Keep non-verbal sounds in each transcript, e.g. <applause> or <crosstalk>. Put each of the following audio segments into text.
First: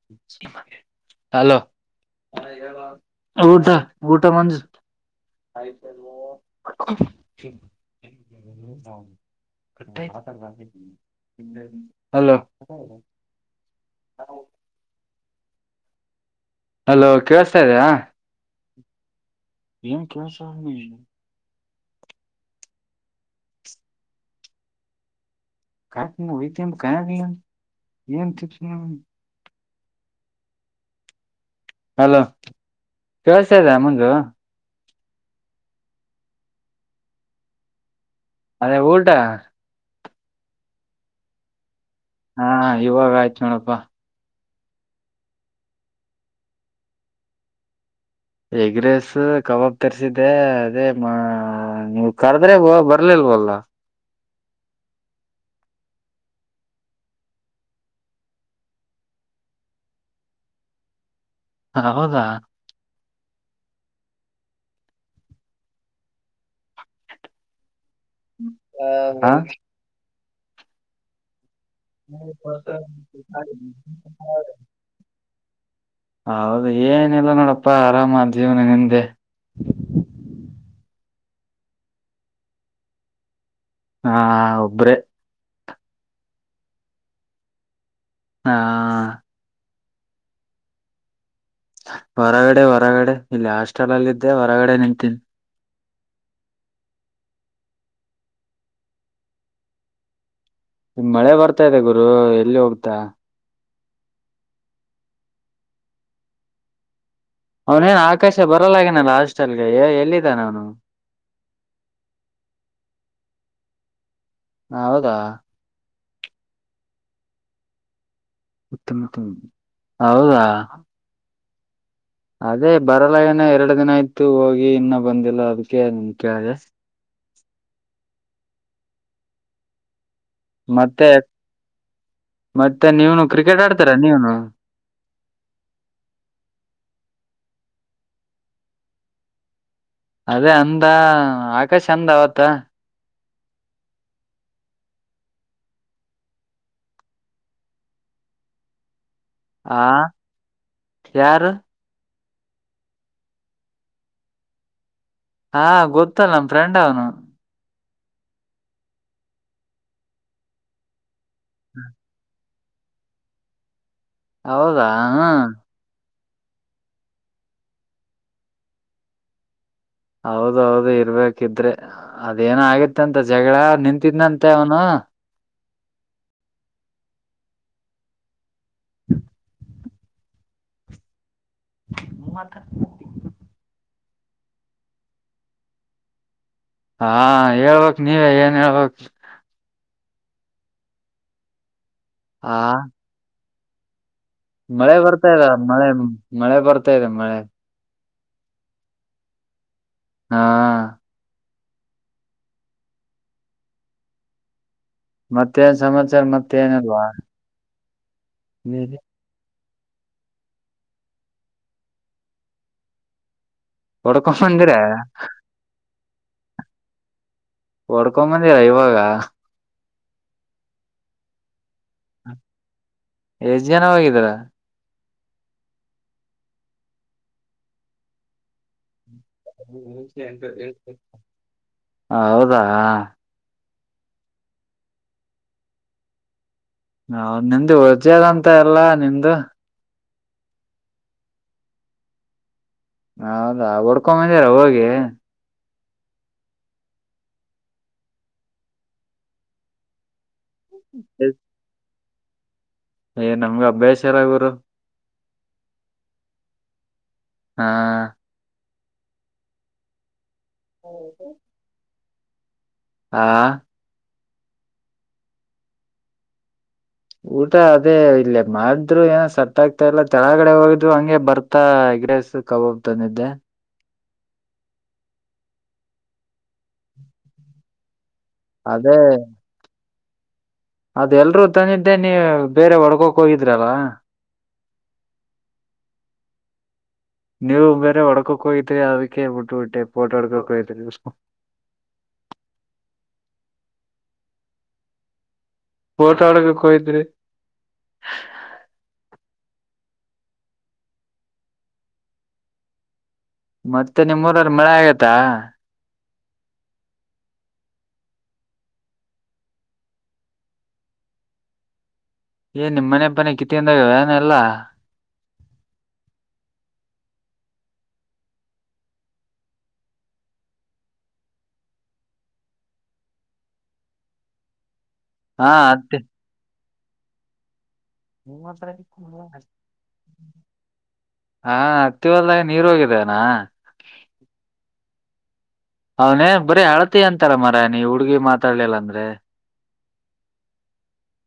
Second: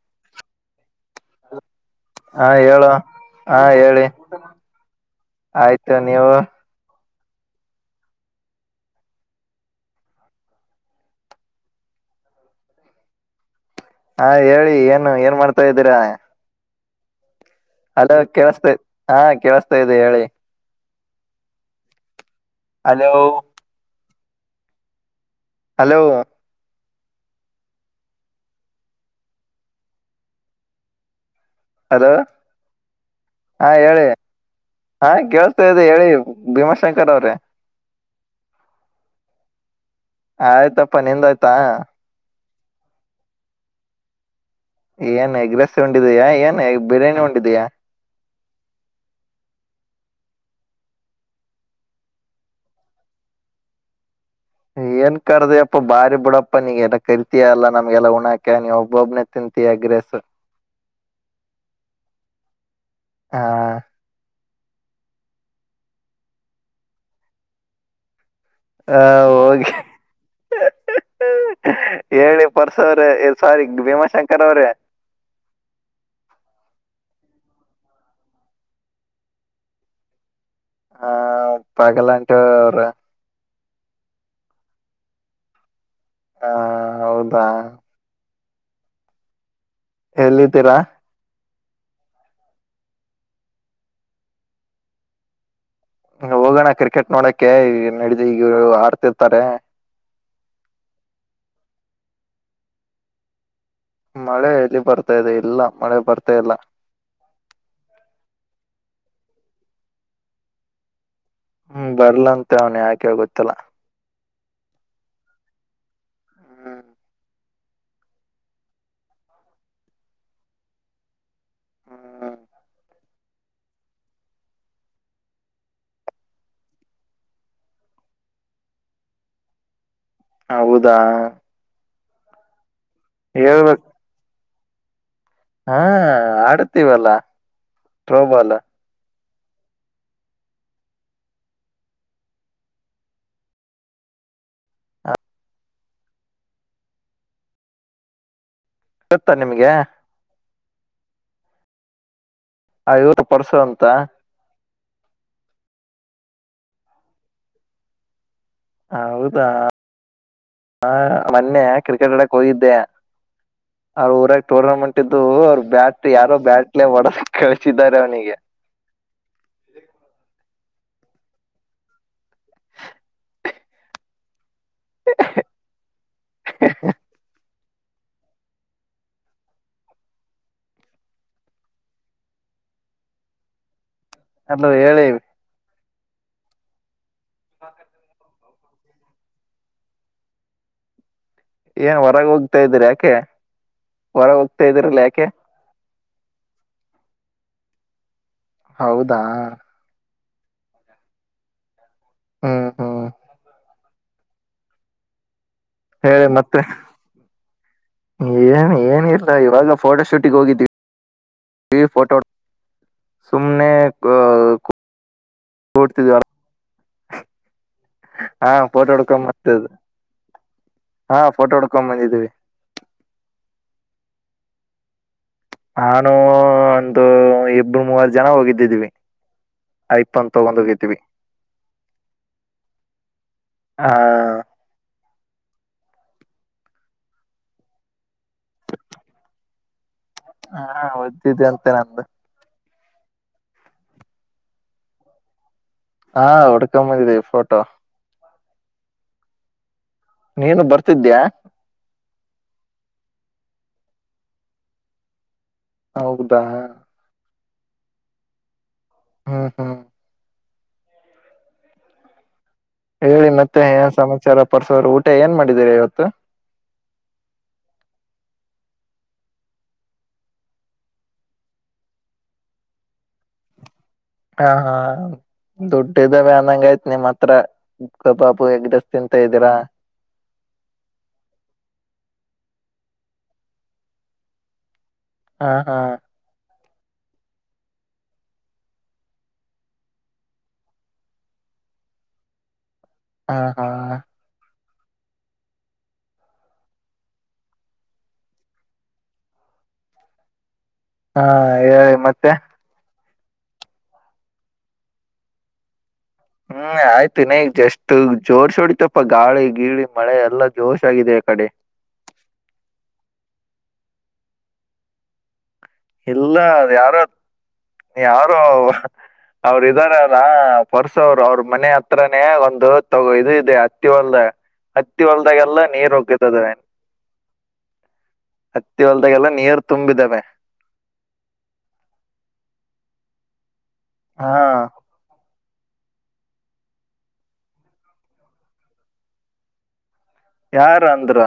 <unintelligible> ಹಾ ಹೇಳೋ ಹಾ ಊಟ ಹೇಳಿ ಊಟ ಮಂಜು ಆಯ್ತು ನೀವು <unintelligible> ಹಲೋ ಹಾ ಹೇಳಿ ಏನು ಏನ್ ಮಾಡ್ತಾ ಇದ್ದೀರಾ ಹಲೋ ಕೇಳಿಸ್ತಾ ಇದಿಯ ಕೇಳಸ್ತೇ ಹಾ ಕೇಳ್ಸ್ ಏನ್ ಕೇಳ್ <unintelligible> ಹಲೋ ಹಲೋ <unintelligible> ಹಲೋ ಕೇಳ್ಸ್ತಾ ಇದ ಹಾಂ ಹೇಳಿ ಮುಂದು ಹಾ ಕೇಳ್ಸ್ತಾ ಇದದೆ ಹೇಳಿ ಭೀಮಾಶಂಕರ್ ಅವ್ರೆ ಅದೇ ಊಟ ಆಯ್ತಪ್ಪ ನಿಂದಾಯಿತ ಹಾ ಇವಾಗ ಆಯ್ತು ನೋಡಪ್ಪಾ ಏನ್ ಎಗ್ರೆಸ್ ಉಂಡಿದಿಯಾ ಏನ್ ಬಿರಿಯಾನಿ ಉಂಡಿದಿಯಾ ಎಗ್ರೇಸ್ ಕಬಾಬ್ ತರಿಸಸಿದ್ದೆ ಅದೇ ನೀವು ಕರ್ದ್ರೆ ಬರ್ಲಿಲ್ವಲ್ಲ ಏನ್ ಕರ್ದಪ್ಪ ಬಾರಿ ಬಿಡಪ್ಪ ನೀಗೆಲ್ಲ ಕರಿತಿಯಯಲ್ಲ ನಮ್ಗೆಲ್ಲ ಉಣಾಕ್ಯ ನೀ ಒಬ್ಬೊಬ್ನೆ ತಿಂತೀಯಾ ಎಗ್ ರೈಸ್ಸು ಹೌದಾ ಹಾ ಹ್ಮ್ ಹಾ ಹೋಗಿ ಹೇಳಿ ಪರ್ಸ ಅವ್ರ ಸಾರಿ ಭೀಮಾಶಂಕರ್ ಅವ್ರೆ <inaudible> ಹೌದು ಏನಿಲ್ಲ ನೋಡಪ್ಪಾ ಆರಾಮ ಜೀವನ ನಿಂದೆ ಹ ಪಗಲಂಟ <unintelligible> ಹ ಒಬ್ರೆ ಹಾ ಹೌದಾ ಹಾ ಎಲ್ಲಿದ್ದೀರಾ ಹೊರಗಡೆ ಹೊರಗಡೆ ಇಲ್ಲಿ ಹಾಸ್ಟೆಲ್ ಅಲ್ಲಿ ಇದ್ದೆ ಹೊರಗಡೆ ನಿಂತೀನಿ ಹೋಗೋಣ ಕ್ರಿಕೆಟ್ ನೋಡಕ್ಕೆೆ ನಡಿದು ಈಗರು ಆಡ್ತಿರ್ತಾರೆ. ಮಳೆ ಬರ್ತಾ ಇದೆ ಗುರು ಎಲ್ಲಿ ಹೋಗ್ತಾ. ಮಳೆ ಎಲ್ಲಿ ಬರ್ತಾ ಇದೆ ಇಲ್ಲ ಮಳೆ ಬರ್ತಾ ಇಲ್ಲ. ಅವನೇನ್ ಆಕಾಶ ಬರಲ್ಲಾಗನಲ್ಲ ಹಾಸ್ಟೆಲ್ಗೆ ಎಲ್ಲಿದ್ದಾನ ಅವನು. ಹ್ಮ್ ಬರ್ಲಂತ ಅವ್ನ ಯಾಕೆ ಗೊತ್ತಿಲ್ಲ. ಹೌದಾ. ಹ್ಮ್ ಉತ್ತಮ ಹೌದಾ. ಹ್ಮ್ ಬರಲ್ಲ ಏನ ಎರಡು ದಿನ ಆಯ್ತು ಹೋಗಿ ಇನ್ನ ಬಂದಿಲ್ಲ ಅದಕ್ಕೆ ಕೇಳದೆ. ಹೌದಾ. ಮತ್ತೆ ಮತ್ತೆ ನೀವನು ಕ್ರಿಕೆಟ್ ಹೇಳ್ಬೇಕ್ ಆಡ್ತಾರಾ ನೀವನು. ಹಾ ಆಡ್ತೀವಲ್ಲ ಥ್ರೋ ಬಾಲು. ಅದೇ ಅಂದ ಆಕಾಶ್ ಅಂದ ಅವತ್ತ. ತ್ತ ನಿಮಿಗೆ. ಆ ಯಾರು. ಆ ಇವರು ಪರ್ಸು ಅಂತ. ಹಾ ಗೊತ್ತಲ್ಲ ನಮ್ ಫ್ರೆಂಡ್ ಅವನು. ಹೌದಾ ಆ ಮೊನ್ನೆ ಕ್ರಿಕೆಟ್ ಆಡಕ್ ಹೋಗಿದ್ದೆ. ಅವ್ರ ಊರಾಗ ಹೌದಾ ಟೂರ್ನಮೆಂಟ್ ಇದ್ದು ಹ ಅವರು ಬ್ಯಾಟ್ ಯಾರೋ ಬ್ಯಾಟ್ಲೆೇ ಹೊಡ್ದು ಕಳ್ಸಿದ್ದಾರೆ ಅವನಿಗೆ. ಹೌದೌದು ಇರ್ಬೇಕಿದ್ರೆ ಅದೇನ ಅಗಿತ್ ಅಂತೆ ಜಗಳ ನಿಂತಿದ್ನಂತೆ ಅವನು. <inaudible> ಹ ಹ್ಮ ಮತ್ತ. ಹೆಲೋ ಹೇಳಿ. ಹಾ ಹೇಳ್ಬಕ್ ನೀವೇ ಏನ್ ಹೇಳ್ಬಕ್. ಏನ್ ಹೊರಗೆ ಆ ಹೋಗ್ತಾ ಇದರಿ ಯಾಕೆ ಹೊರಗೆ ಹೋಗ್ ಮಳೆ ಬರ್ತಾ ಇದೆ ಮಳೆ ಮಳೆ ಬರ್ತಾ ಇದೆ ಮಳೆ. ಹೌದಾ. ಹಾ ಹ್ಮ್ ಹ್ಮ್ ಮತ್ತೇನ್ ಸಮಾಚಾರ ಹೇಳಿ ಮತ್ತೆ ಮತ್ತೇನಿಲ್ವ. ಏನ್ ಏನ ಇಲ್ಲ ಇವಾಗ ಫೋಟೋ ಶೂಟಿಗೆ ಹೋಗಿದ್ದೀವಿ. ಈ ಫೋಟೋ ಹೊಡ್ಕೋ ಸುಮ್ನೆ. ಹೊಡ್ಕೊ ಬಂದ್ರೆ. <unintelligible> ಹೊಡ್ಕೊಂಡ್ ಆ ಬಂದಿರ ಫೋಟೋ ಇವಾಗ ಹೊಡ್ಕೊಂಡು. ಹಾ ಫೋಟೋ ಹೊಡ್ಕೊಂಡ್ ಬಂದಿದ್ದೀವಿ. ಎಸ್ಟ್ ಜನ ಹೋಗಿದ್ದೀರಾ. ನಾನು ಒಂದು ಇಬ್ರು ಮೂವರು ಜನ ಹೋಗಿದ್ದಿದ್ವಿ. ಐಫೋನ್ ತಗೊಂಡ್ ಹೋಗಿದ್ವಿ ಹೌದಾ. ಹ ನಾ ನಿಮ್ದು ವರ್ಜದಂತ ಎಲ್ಲಾ ನಿಮ್ದು. ಹಾ ವಚ್ ಇದೆ ಅಂತೆ ನಂದು. ಹೌದಾ ಹೊಡ್ಕೊಂಬಂದಿರ ಹೋಗಿ. ಹ ಹೊಡ್ಕೋ ಬಂದಿದಿವಿ ಫೋಟೋ. ನೀನು ಬರ್ತಿದ್ದ್ಯಾ. ಏ ನಮ್ಗೆ ಅಭ್ಯಾಸ ಇಲ್ಲ ಗುರು. ಹೌದಾ ಹ ಹ್ಮ ಹ್ಮ್ ಹೌದು ಹೇಳಿ ಮತ್ತೆ ಏನ್ ಸಮಾಚಾರ ಪರ್ಸೋರು ಊಟ ಏನ್ ಮಾಡಿದ್ರಿ ಇವತ್ತು. ಊಟ ಅದೇ ಇಲ್ಲೇ ಮಾಡಿದ್ರು ಏನ ಸಟ್ ಆಗ್ತಾ ಇಲ್ಲ ತೆಳಗಡೆ ಹೋಗಿದ್ವು ಹಂಗೆ ಬರ್ ಮತ್ತ ಎಗ್ ರೈಸ್ ಕಬಾಬ್ ತಂದಿದ್ದೆ. ಹಾ ಹಾ ದುಡ್ಡಿದಾವ ಅನ್ನಂಗ್ ಆಯ್ತ್ ನಿಮ್ಮ್ ಹತ್ರ ಬ <unintelligible> ಫುಲ್ ಎಗ್ ರೈಸ್ ತಿಂತ ಇದಿರ. ಅದೆಲ್ರೂ ತಂದಿದ್ದೇ ನೀ ಬೇರೆ ಒಡ್ಕೋಕ್ ಹೋಗಿದ್ರಲ್ಲ. ಹಾ ಹಾ <inaudible> ನೀವು ಬೇರೆ ಹೊಡ್ಕಕ್ ಹೋಗಿತ್ರಿ ಅದಕ್ಕೆ ಬಿಟ್ಟುಬಟ್ಟೆ ಫೋಟೊ ಹುಡ್ಕಕ್ ಹೋಯಿತ್ರಿ <unintelligible> ಹಾ ಹಾ ಫೋಟ ಹೊಡಿಲಿಕ್ ಹೋಗಿದ್ರಿ. ಹಾ ಹೇಳಿ ಮತ್ತೆ ಮತ್ತೆ ನಿಮ್ಮುರಲ್ ಮಳೆ ಆಗೈತಾ. ಹ್ಮ್ ಆಯ್ತು ಇನ್ನ ಈಗ್ ಜಸ್ಟ್ ಜೋರ್ ಸೋಡಿತಪ್ಪ ಗಾಳಿ ಗೀಳಿ ಮಳೆ ಎಲ್ಲಾ ಜೋಶ್ ಆಗಿದೆ ಆ ಕಡಿ. ಏನ್ ನಿಮ್ ಮನೆ ಪನೆ ಕಿತ್ಕೊಂಡ್ ಹೋಗ್ಯಾದಾ ಅನೆಲ್ಲ. ಇಲ್ಲ ಅವ್ ಯಾರೋ ಯಾರೋ ಹ್ ಅವರು ಇದ್ದಾರಲ್ಲ ಪರ್ಸು ಅವರು ಅವ್ರ ಮನೆ ಹತ್ರನೇ ಒಂದು ತಗೋ ಇದು ಇದೆ ಹತ್ತಿ ಹೊಲ್ದ ಹತ್ತಿ ಹಾ ಹೊಲ್ದಾಗೆಲ್ಲ ನೀರ್ ಅತ್ತೆ ನುಗ್ಗಿತ್ತದೆ. ಹತ್ತಿ ಹೊಲ್ದಾಗೆಲ್ಲ ನೀರ್ ತುಂಬಿದಾವೆ. ಹಾ ಹತ್ತಿ ಹೊಲ್ದಾಗ ನೀರ್ ಹೋಗಿದೆನಾ ಹಾ ಅವನೇ ಬರೀ ಅಳತಿ ಅಂತಾರ ಮರೆಯ್ ನೀ ಹುಡ್ಗಿ ಮಾತಾಡ್ಲಿಲ್ಲ ಅಂದ್ರೆ. ಯಾರ್ ಅಂದ್ರು.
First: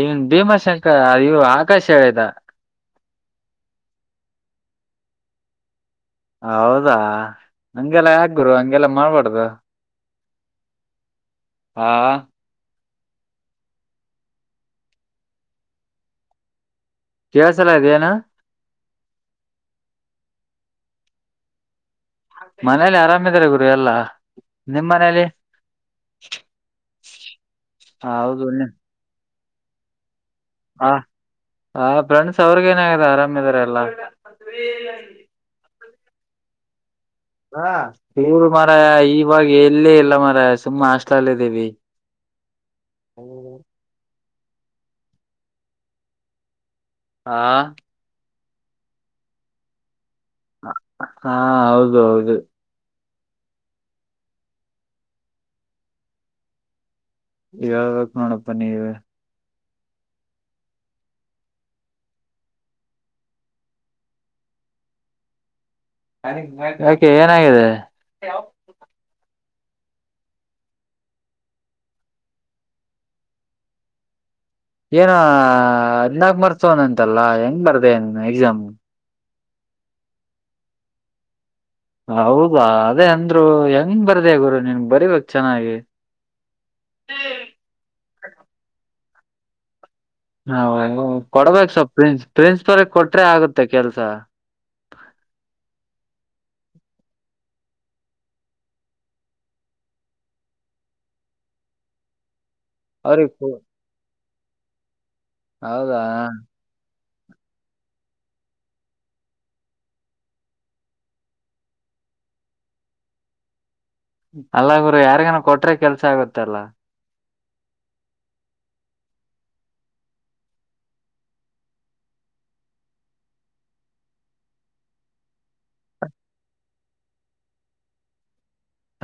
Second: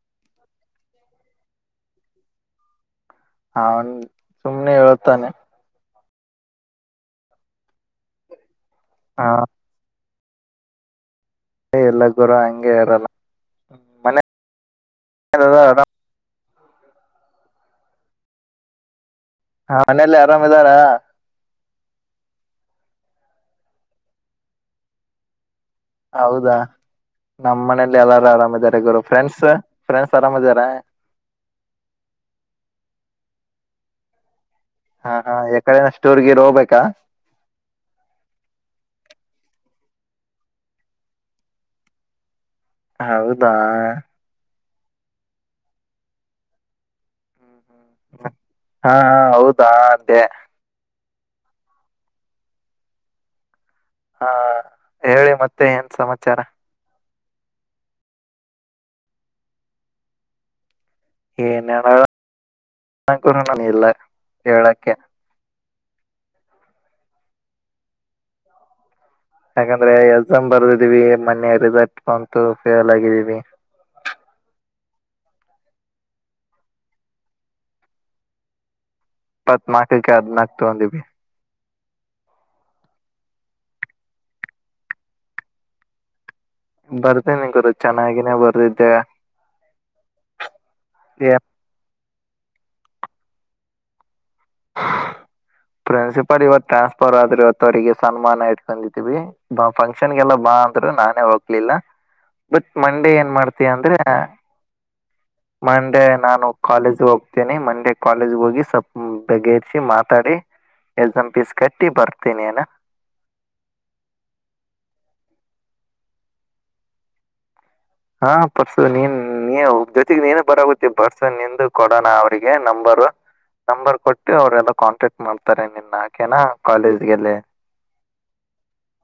ಇವನ್ ಭೀಮಾಶಂಕರ್ ಇವು ಆಕಾಶ ಹೇಳಿದ. ಹಾ ರಿ ಸುಮ್ನೆ ಹೇಳ್ತಾನೆ. ಹೌದಾ ನಂಗೆಲ್ಲ ಯಾಕ್ ಗುರು ಹಂಗೆಲ್ಲ ಹಾ ಮಾಡ್ಬಾರ್ದು. ಆ ಎಲ್ಲ ಗುರು ಹಂಗೆ ಇರಲ್ಲ ಮನೆ <unintelligible> ಕೇಳ್ಸಲ ಅದ್ ಏನು. ಹಾ ಮನೆಲ್ಲಿ ಆರಾಮ್ ಇದಾರ ಮನೇಲಿ ಆರಾಮಿದ್ದಾರೆ ಗುರು ಎಲ್ಲಾ ನಿಮ್ಮ್ ಮನೇಲಿ. ಹೌದಾ ನಮ್ಮ್ ಮನೆಲಿ ಹ ಎಲ್ಲಾರು ಹೌದು ನಿಮ್ ಆರಾಮಿದ್ದಾರೆ ಗುರು ಫ್ರೆಂಡ್ಸ್ ಫ್ರೆಂಡ್ಸ್ ಆರಾಮಿದಾರ. ಹ ಹ ಫ್ರೆಂಡ್ಸ್ ಅವ್ರಿಗ್ ಏನ್ ಆಗ್ಯದ ಆರಾಮಿದ್ದಾರೆ ಎಲ್ಲ. ಹಾ ಹಾ ಯಕಡೆನ ಸ್ಟೋರ್ ಗೀರ್ ಹೋಗ್ಬೇಕಾ. ಹ ಇವರು ಮರಯ ಇವಾಗ ಎಲ್ಲೇ ಇಲ್ಲ ಮರಯ ಸುಮ್ಮ್ ಹಾಸ್ಟ್ಲಲ್ ಇದೀವಿ. ಹೌದಾ ಹಾ ಹಾ ಹೌದಾ ಅಂದೆ ಹಾ ಹೌದು ಹೌದು. ಹಾ ಹೇಳಿ ಮತ್ತೆ ಏನ್ ಸಮಾಚಾರ. ಹೇಳ್ಬೇಕ್ ನೋಡಪ್ಪಾ ನೀವೆ. ಏನ್ ಹೇಳನ <unintelligible> ಕೂರುನು ಇಲ್ಲ ಹೇಳಕ್ಕೆ. <unintelligible> ಯಾಕೆ ಏನಾಗಿದೆ? ಯಾಕಂದ್ರೆ ಎಕ್ಸಾಮ್ ಬರ್ದಿದೀವಿ, ಮನ್ನೆ ರಿಸಲ್ಟ್ ಬಂತು ಫೇಲ್ ಆಗಿದ್ದೀವಿ. ಏನ ಹದ್ನಾಕ್ ಮಾರ್ಕ್ಸೋನಂತಲಾ, ಹೆಂಗ್ ಬರ್ದೆ ಎಕ್ಸಾಮ್? ಇಪ್ಪತ್ನಾಲ್ಕಕ್ಕೆ ಹದ್ನಾಲ್ಕು ತಗಂದೀವಿ. ಹೌದಾ ಅದೇ ಅಂದ್ರು ಹೆಂಗ ಬರ್ದೆ ಗುರು ನಿನ್ ಬರಿಬೇಕ್ ಚೆನ್ನಾಗಿ. ಬರ್ದೇನಿ ಗುರು ಚೆನ್ನಾಗಿನೇ ಬರ್ದಿದ್ದೆ. ಹ ಕೊಡ್ಬೇಕಕ್ ಸ ಪ್ರಿನ್ಸ್ ಪ್ರಿನ್ಸ್ ಓರ್ಗೆ ಕೊಟ್ರೆ ಆಗುತ್ತೆ ಕೆಲ್ಸ. ಹ ಪ್ರಿನ್ಸಿಪಾಲ್ ಇವತ್ ಟ್ರಾನ್ಸ್ಫರ್ ಆದ್ರು ಇವತ್ತ, ಅವರಿಗೆ ಸನ್ಮಾನ ಇಟ್ಕೊಂಡಿದಿವಿ. ಬಾ ಫಂಕ್ಷನ್ಗೆಲ್ಲ ಬಾ ಅಂದ್ರು ನಾನೇ ಹೋಗ್ಲಿಲ್ಲ. ಬಟ್ ಮಂಡೇ ಏನ್ ಅವ್ರಿಗ್ ಮಾಡ್ತಿಯ ಅಂದ್ರೆ ಹೌದಾ ಮಂಡೆ ನಾನು ಕಾಲೇಜ್ ಹೋಗ್ತಿನಿ, ಮಂಡೆ ಕಾಲೇಜ್ ಹೋಗಿ ಸಪ್ ಬಗೆಹರಿಸಿ ಮಾತಾಡಿ ಎಕ್ಸಾಂ ಫೀಸ್ ಕಟ್ಟಿ ಬರ್ತೀನಿ ನ ಅಲ್ಲ ಗುರು ಯಾರಿಗನ ಕೊಟ್ರೆ ಕೆಲ್ಸ ಆಗತ್ತಲ್ಲಾ. ಹಾ ಪರ್ಸ ನೀನ್ ನೀ ಜೊತೆಗ್ ನೀನು ಬರಾಗುತ್ತಿ ಪರ್ಸ ನಿಂದು ಕೊಡೋಣ ಅವ್ರಿಗೆ ನಂಬರ್. ನಂಬರ್ ಕೊಟ್ಟು ಅವರೆಲ್ಲ ಕಾಂಟ್ಯಾಕ್ಟ್ ಮಾಡ್ತಾರೆ, ನಿನ್ನ ಆಕೆನಾ ಕಾಲೇಜ್ಗೆಲ್ಲಿ.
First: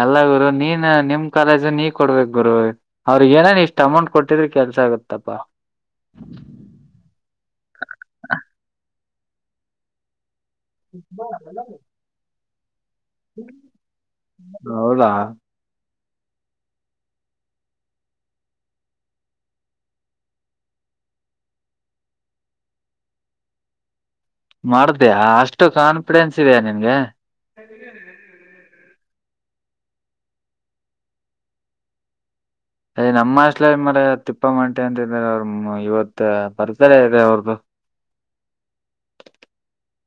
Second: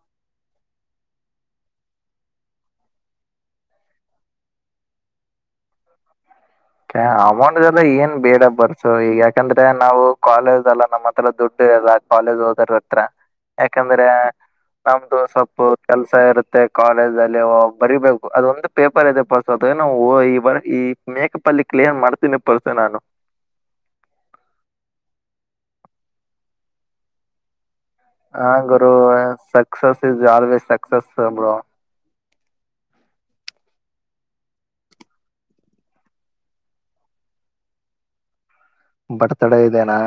ಅಲ್ಲ ಗುರು ನೀನ್, ನಿಮ್ ಕಾಲೇಜ್, ನೀ ಕೊಡ್ಬೇಕ್ ಗುರು. ಅವ್ರಿಗೆ ಏನನ ಇಷ್ಟ್ ಅಮೌಂಟ್ ಕೊಟ್ಟಿದ್ರ ಕೆಲ್ಸ ಆಗತ್ತಪ್ಪಾ. ಅಮೌಂಟ್ದೆಲ್ಲ ಏನ್ ಬೇಡ ಪರ್ಸು, ಈಗ ಯಾಕಂದ್ರೆ ನಾವು ಕಾಲೇಜ್ ಲ್ಲ ನಮ್ಮ ಹತ್ರ ದುಡ್ಡು ಇಲ್ಲ, ಕಾಲಜ್ ಹೋಗೊರ ಹತ್ರ. ಯಾಕಂದ್ರೆ ಹೌದಾ ನಮ್ದು ಸ್ವಲ್ಪು ಕೆಲ್ಸ ಇರುತ್ತೆ ಕಾಲೇಜ್ ಅಲ್ಲಿ ಬರಿಬೇಕು, ಅದೊಂದು ಪೇಪರ್ ಇದೆ ಪರ್ಸು ಅದೇನೊ ಈ ಬಾರಿ ಈ ಮೇಕಪ್ ಅಲ್ಲಿ ಕ್ಲಿಯನ್ ಮಾಡ್ತೀನಿ ಪರ್ಸು ನಾನು. ಮಾಡ್ತಿಯಾ ಅಷ್ಟು ಕಾನ್ಫಿಡೆನ್ಸ್ ಇದೆಯಾ ನಿನ್ಗೆ? <unintelligible> ಹ ಗುರು success is always success bro. ಅಯ್ ನಮ್ಮ ಹಾಸ್ಟಲ್ಲಿ ಮರಯ ತಿಪ್ಪಮ್ಮಂಟಿ ಅಂತ ಇದಾರೆ, ಇವತ್ ಬರ್ತಡೆ ಇದೆ ಅವ್ರ್ದು. ಬರ್ತ್ಡೇ ಇದೇನಾ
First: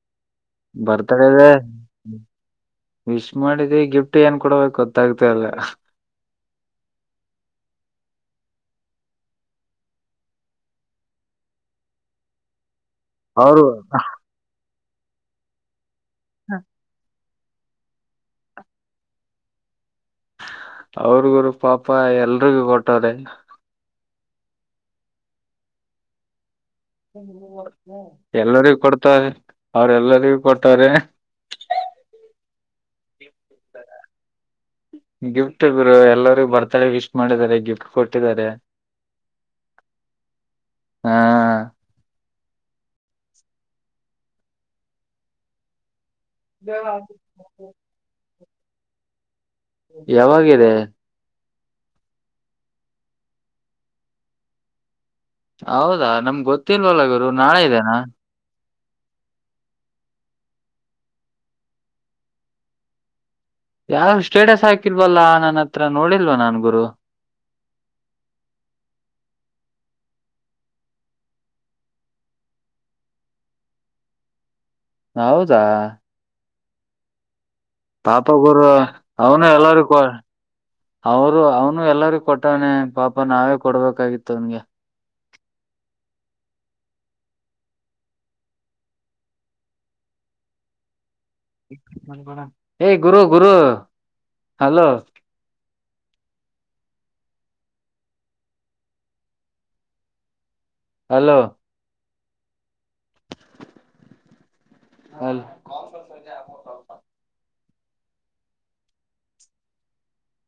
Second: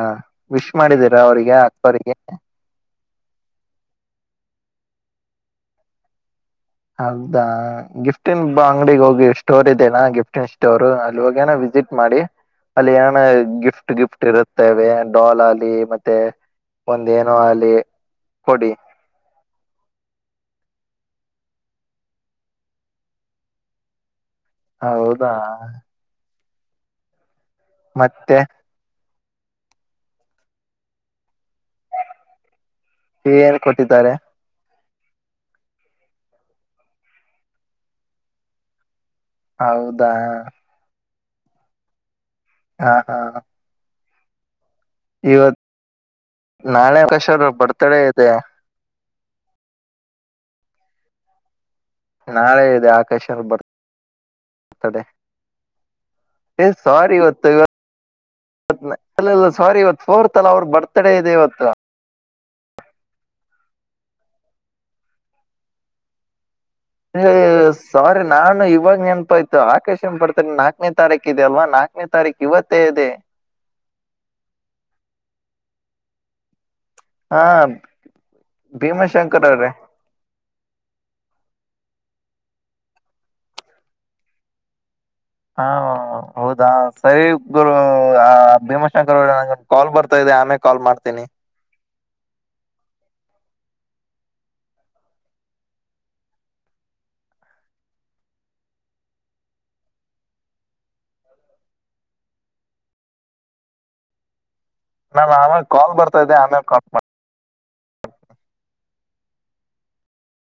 ವಿಶ್ ಮಾಡಿದೀರಾ ಬರ್ತ್ಡೇ ಇದೆ ಅವ್ರಿಗೆ ಅಕ್ಕೋರಿಗೆ. ವಿಶ್ ಮಾಡಿದೆ ಗಿಫ್ಟ್ ಏನ್ ಕೊಡಬೇಕು ಗೊತ್ತಾಗ್ತ ಇಲ್ಲ. ಹೌದಾ ಗಿಫ್ಟನ್ ಅಂಗಡಿಗೆ ಹೋಗಿ ಸ್ಟೋರ್ ಇದೆೇನಾ ಗಿಫ್ಟನ್ ಸ್ಟೋರ್ ಅಲ್ಲಿ ಹೋಗೇನ ವಿಸಿಟ್ ಮಾಡಿ ಅಲ್ಲಿ ಏನ ಅವರು ಗಿಫ್ಟ್ ಗಿಫ್ಟ್ ಇರುತ್ತೇವೆ ಡೋಲ್ ಅಗ್ಲಿ, ಮತ್ತೆ ಒಂದೇನ ನ ಅಲ್ಲಿ ಕೊಡಿ ಅವ್ರಗುರು ಪಾಪ ಎಲ್ರಿಗೂ ಕೊಟ್ಟಾರೆ. ಹೌದಾ ಮತ್ತೆ ಎಲ್ಲರಿಗ ಕೊಡ್ತಾರೆ ಅವ್ರ ಎಲ್ಲರಿಗೂ ಕೊಟ್ಟೋರೆ. ಏನ್ ಕೊಟ್ಟಿದ್ದಾರೆ? ಗಿಫ್ಟ್ ಗುರು, ಎಲ್ಲರಿಗು ಬರ್ತ್ಡೆ ವಿಶ್ ಮಾಡಿದ್ದಾರೆ ಗಿಫ್ಟ್ ಕೊಟ್ಟಿದ್ದಾರೆ. ಹೌದಾ ಹಾ ಹಾ ಹಾ ಇವತ್ ನಾಳೆ ಅಕಶದು ಬರ್ತ್ಡೇ ಇದೆ. ಯಾವಾಗಿದೆ? ನಾಳೆ ಇದೆ ಆಕಾಶಂದು ಬರ್ ತಡೆ. ಹೌದಾ ನಮ್ಗ್ ಗೊತ್ತಿಲ್ವಲ್ಲ ಗುರು ನಾಳೆ ಇದೇನಾ? ಅಲ್ಲಲ್ಲ ಸಾರಿ ಇವತ್ ಫೋರ್ತಲ್ಲ ಅವ್ರ ಬರ್ತ್ಡೇ ಇದೆ ಇವತ್ತು. ಯಾವು ಸ್ಟೇಟಸ್ ಹಾಕಿಲ್ವಲ್ಲಾ ನನ್ನ ಹತ್ರ ನೋಡಿಲ್ವ ನಾನ್ ಗುರು ಸಾರಿ ನಾನು ಇವಾಗ ನೆನಪಾಯ್ತು ಆಕಾಶ ಬರ್ತಡೇ ನಾಲ್ಕನೇ ತಾರೀಕ ಇದೆ ಅಲ್ವಾ ನಾ ನೇ ತಾರೀಕು ಇವತ್ತೇ ಇದೆ ಹೌದಾ ಹಾ ಪಾಪಾ ಗುರು ಅವನು ಭೀಮಾಶಂಕರ್ ಅವ್ರೆ ಎಲ್ಲಾದಕ್ಕ ಅವರು ಅವನು ಎಲ್ಲಾರ ಕೊಟ್ಟವಾನೆ ಪಾಪ ನಾವೇ ಕೊಡ್ಬೇಕಾಗಿತ್ತು ಅವನ್ಗೆ ಹಾ ಹೌದಾ ಸರಿ ಗುರು ಅ ಕಾಲ್ ಬರ್ತಾ ಇದೆ ಆಮೇಲೆ ಕಾಲ್ ಮಾಡ್ತೀನಿ ಏ ಗುರು ಗುರು ಹಲೋ ಹಲೋ ನಮ್ ಹಲ್ ಆಮೇಲೆ ಕಾಲ್ ಬರ್ತಾದೆ ಆಮೇಲೆ ಕಾಲ್